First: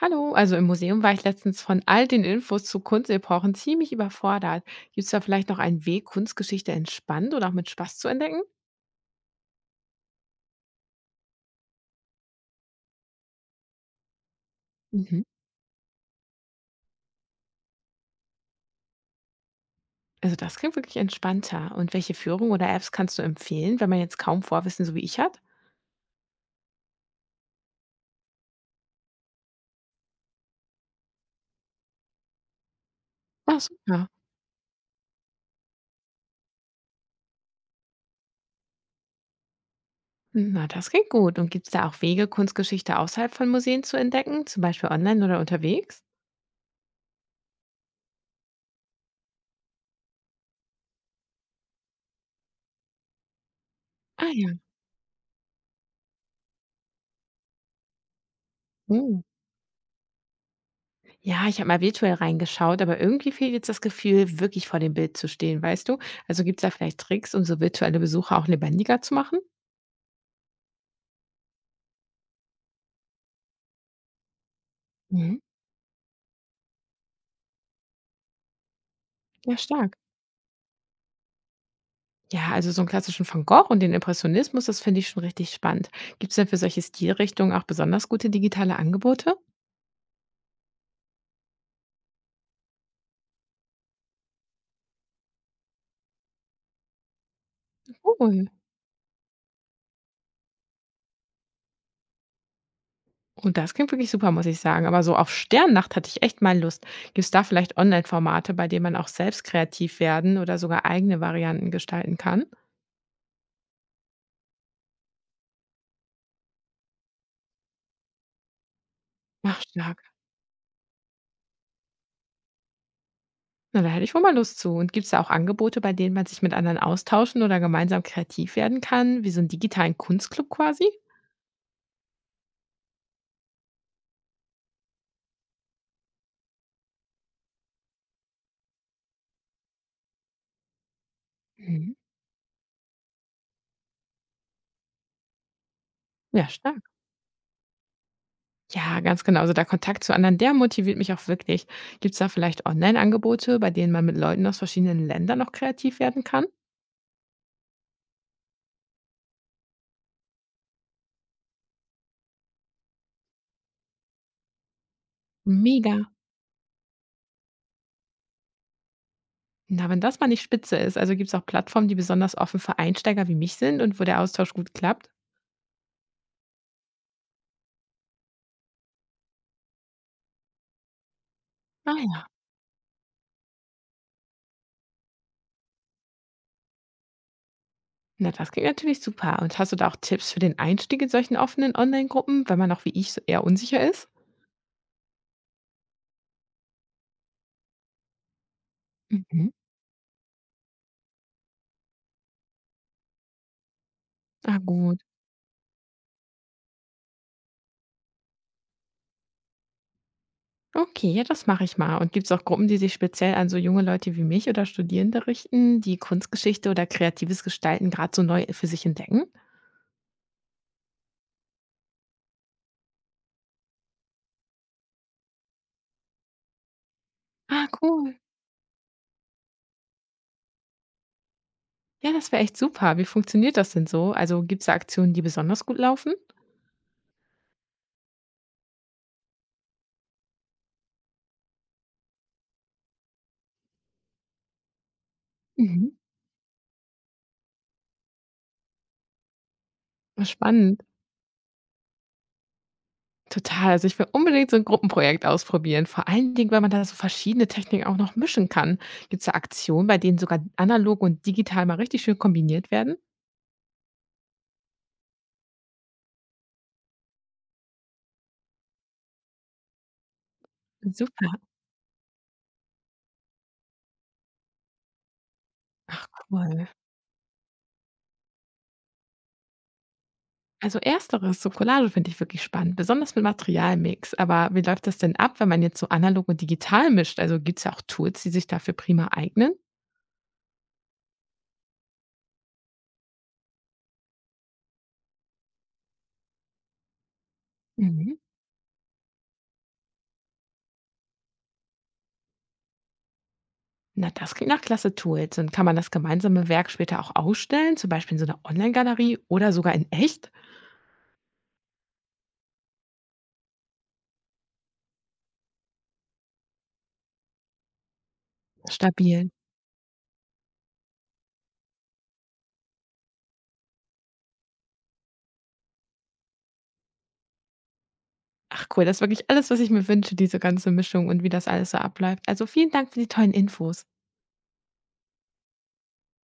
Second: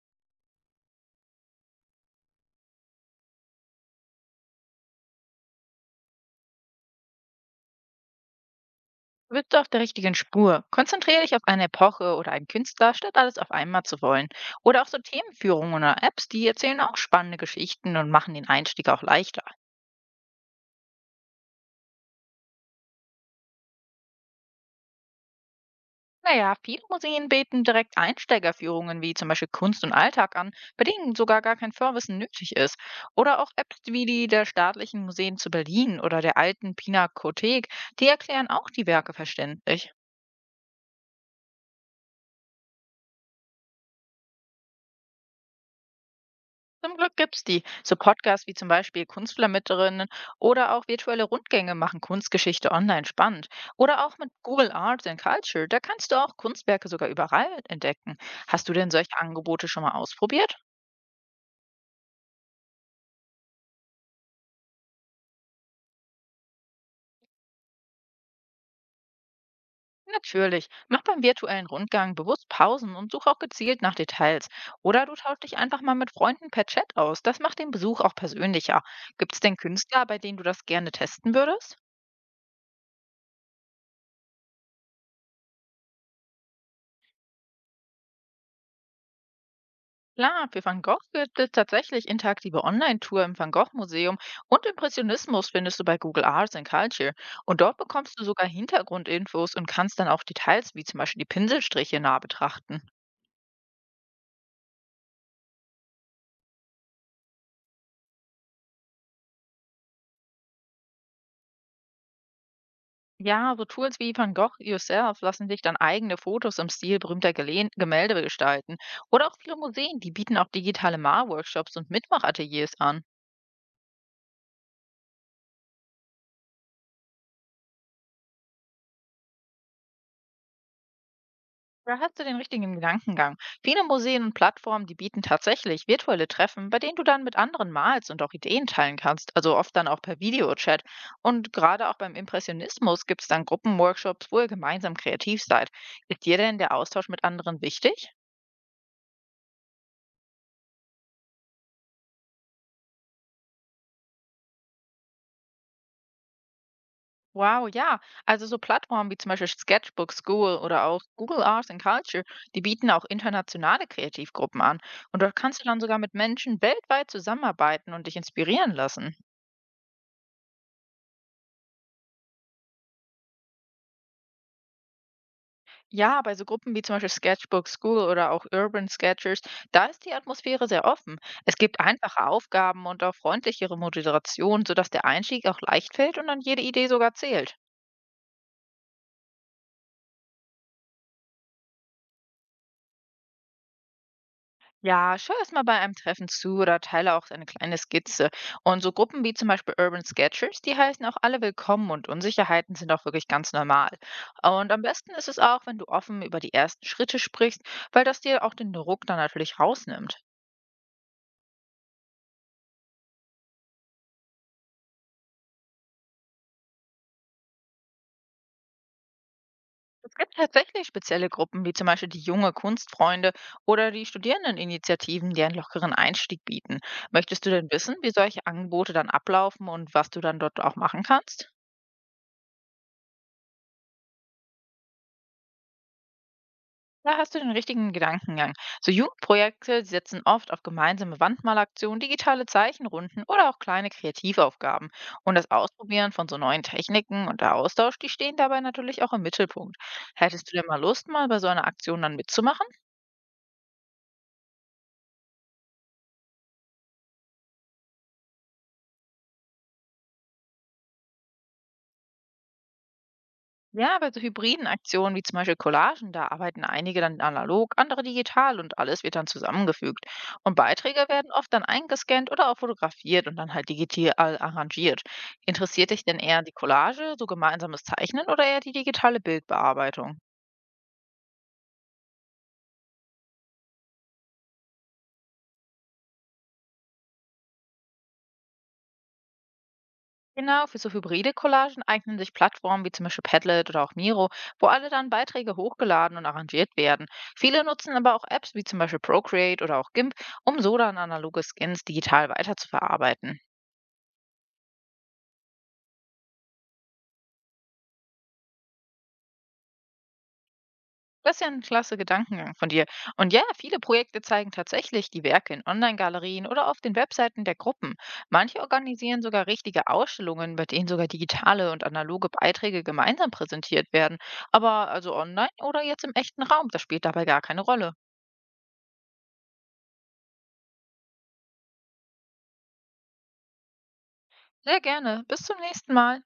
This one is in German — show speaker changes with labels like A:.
A: Hallo, also im Museum war ich letztens von all den Infos zu Kunstepochen ziemlich überfordert. Gibt es da vielleicht noch einen Weg, Kunstgeschichte entspannt oder auch mit Spaß zu entdecken?
B: Du bist auf der richtigen Spur. Konzentriere dich auf eine Epoche oder einen Künstler, statt alles auf einmal zu wollen. Oder auch so
A: Mhm.
B: Themenführungen oder Apps, die erzählen auch spannende Geschichten und machen den Einstieg auch leichter.
A: Also das klingt wirklich entspannter. Und welche Führung oder Apps kannst du empfehlen, wenn man jetzt kaum Vorwissen so wie ich hat?
B: Naja, viele Museen bieten direkt Einsteigerführungen wie zum Beispiel Kunst und Alltag an, bei denen sogar gar kein Vorwissen nötig ist. Oder auch
A: Ach
B: Apps wie
A: super.
B: die der staatlichen Museen zu Berlin oder der alten Pinakothek, die erklären auch die Werke verständlich.
A: Na, das klingt gut. Und gibt es da auch Wege, Kunstgeschichte außerhalb von Museen zu entdecken, zum Beispiel online oder unterwegs?
B: Zum Glück gibt's die. So Podcasts wie zum Beispiel Kunstflamitterinnen oder auch virtuelle Rundgänge machen Kunstgeschichte online spannend. Oder auch
A: Ah
B: mit
A: ja.
B: Google Arts and Culture, da kannst du auch Kunstwerke sogar überall entdecken. Hast du denn solche
A: Oh.
B: Angebote schon mal ausprobiert?
A: Ja, ich habe mal virtuell reingeschaut, aber irgendwie fehlt jetzt das Gefühl, wirklich vor dem Bild zu stehen, weißt du? Also gibt es da vielleicht Tricks, um so virtuelle Besucher auch lebendiger zu machen?
B: Natürlich. Mach beim virtuellen Rundgang bewusst Pausen und such auch gezielt nach Details. Oder du
A: Mhm.
B: tausch dich einfach mal mit Freunden per Chat aus. Das macht den Besuch auch persönlicher. Gibt's
A: Ja,
B: denn
A: stark.
B: Künstler, bei denen du das gerne testen würdest?
A: Ja, also so einen klassischen Van Gogh und den Impressionismus, das finde ich schon richtig spannend. Gibt es denn für solche Stilrichtungen auch besonders gute digitale Angebote?
B: Klar, für Van Gogh gibt es tatsächlich interaktive Online-Tour im Van Gogh-Museum und Impressionismus findest du bei Google Arts and Culture. Und dort bekommst du sogar
A: Cool.
B: Hintergrundinfos und kannst dann auch Details wie zum Beispiel die Pinselstriche nah betrachten.
A: Und das klingt wirklich super, muss ich sagen. Aber so auf Sternnacht hatte ich echt mal Lust. Gibt es da vielleicht Online-Formate, bei denen man auch selbst kreativ werden oder sogar eigene Varianten gestalten kann?
B: Ja, so Tools wie Van Gogh Yourself lassen sich dann eigene Fotos im Stil berühmter Gelehn Gemälde gestalten. Oder auch viele
A: Ach, stark.
B: Museen, die bieten auch digitale Malworkshops und Mitmachateliers an.
A: Na, da hätte ich wohl mal Lust zu. Und gibt's da auch Angebote, bei denen man sich mit anderen austauschen oder gemeinsam kreativ werden kann, wie so 'n digitalen Kunstclub quasi?
B: Da hast du den richtigen Gedankengang. Viele Museen und Plattformen, die bieten tatsächlich virtuelle Treffen, bei denen du dann mit anderen malst und auch Ideen teilen kannst, also oft dann auch per Videochat. Und gerade
A: Mhm.
B: auch beim Impressionismus gibt es dann Gruppenworkshops, wo ihr gemeinsam kreativ seid. Ist dir
A: Ja,
B: denn der
A: stark.
B: Austausch mit anderen wichtig?
A: Ja, ganz genau. Also, der Kontakt zu anderen, der motiviert mich auch wirklich. Gibt's da vielleicht Online-Angebote, bei denen man mit Leuten aus verschiedenen Ländern noch kreativ werden kann?
B: Wow, ja. Also so Plattformen wie zum Beispiel Sketchbook School oder auch Google Arts and Culture, die bieten auch internationale Kreativgruppen an. Und dort kannst du dann
A: Mega.
B: sogar mit Menschen weltweit zusammenarbeiten und dich inspirieren lassen.
A: Na, wenn das mal nicht spitze ist. Also, gibt's auch Plattformen, die besonders offen für Einsteiger wie mich sind und wo der Austausch gut klappt?
B: Ja, bei so Gruppen wie zum Beispiel Sketchbook School oder auch Urban Sketchers, da ist die Atmosphäre sehr offen. Es gibt
A: Ah
B: einfache
A: ja.
B: Aufgaben und auch freundlichere Moderation, sodass der Einstieg auch leicht fällt und dann jede Idee sogar zählt.
A: Na, das klingt natürlich super. Und hast du da auch Tipps für den Einstieg in solchen offenen Online-Gruppen, wenn man auch wie ich so eher unsicher ist?
B: Ja, schau erst mal bei einem Treffen zu oder teile auch eine kleine Skizze. Und so Gruppen wie zum
A: Mhm.
B: Beispiel Urban Sketchers, die heißen auch alle willkommen und Unsicherheiten sind auch wirklich ganz normal.
A: Ah,
B: Und am
A: gut.
B: besten ist es auch, wenn du offen über die ersten Schritte sprichst, weil das dir auch den Druck dann natürlich rausnimmt.
A: Okay, ja, das mache ich mal. Und gibt es auch Gruppen, die sich speziell an so junge Leute wie mich oder Studierende richten, die Kunstgeschichte oder kreatives Gestalten gerade so neu für sich entdecken?
B: Es gibt tatsächlich spezielle Gruppen, wie zum Beispiel die junge Kunstfreunde oder die Studierendeninitiativen, die einen lockeren Einstieg bieten. Möchtest du
A: Ah,
B: denn wissen, wie
A: cool.
B: solche Angebote dann ablaufen und was du dann dort auch machen kannst?
A: Ja, das wäre echt super. Wie funktioniert das denn so? Also gibt's da Aktionen, die besonders gut laufen?
B: Da hast du den richtigen Gedankengang. So Jugendprojekte die setzen oft auf gemeinsame Wandmalaktionen, digitale Zeichenrunden oder auch kleine Kreativaufgaben. Und das
A: Mhm.
B: Ausprobieren von so neuen Techniken und der Austausch, die stehen dabei natürlich auch im Mittelpunkt.
A: Ah,
B: Hättest du denn mal
A: spannend.
B: Lust, mal bei so einer Aktion dann mitzumachen?
A: Total. Also ich will unbedingt so ein Gruppenprojekt ausprobieren. Vor allen Dingen, weil man da so verschiedene Techniken auch noch mischen kann. Gibt's da Aktionen, bei denen sogar analog und digital mal richtig schön kombiniert werden?
B: Ja, bei so hybriden Aktionen wie zum Beispiel Collagen, da arbeiten einige dann analog, andere digital und alles wird dann zusammengefügt. Und Beiträge
A: Super,
B: werden oft dann eingescannt oder auch fotografiert und dann halt digital arrangiert. Interessiert dich denn eher die
A: cool.
B: Collage, so gemeinsames Zeichnen oder eher die digitale Bildbearbeitung?
A: Also ersteres, so Collage finde ich wirklich spannend, besonders mit Materialmix. Aber wie läuft das denn ab, wenn man jetzt so analog und digital mischt? Also gibt es ja auch Tools, die sich dafür prima eignen?
B: Genau, für so hybride Collagen eignen sich Plattformen wie zum Beispiel Padlet oder auch Miro, wo alle dann Beiträge hochgeladen und arrangiert werden. Viele nutzen aber
A: Mhm.
B: auch Apps wie zum Beispiel Procreate oder auch GIMP, um so dann analoge Skins digital weiterzuverarbeiten.
A: Na, das klingt nach klasse Tools. Und kann man das gemeinsame Werk später auch ausstellen, zum Beispiel in so einer Online-Galerie oder sogar in echt?
B: Das ist ja ein klasse Gedankengang von dir. Und ja, viele Projekte zeigen tatsächlich die Werke in Online-Galerien oder auf den Webseiten der Gruppen. Manche organisieren
A: Stabil.
B: sogar richtige Ausstellungen, bei denen sogar digitale und analoge Beiträge gemeinsam präsentiert werden. Aber also online oder jetzt im echten Raum, das spielt dabei gar keine Rolle.
A: Ach cool, das ist wirklich alles, was ich mir wünsche, diese ganze Mischung und wie das alles so abläuft. Also vielen Dank für die tollen Infos.
B: Sehr gerne. Bis zum nächsten Mal.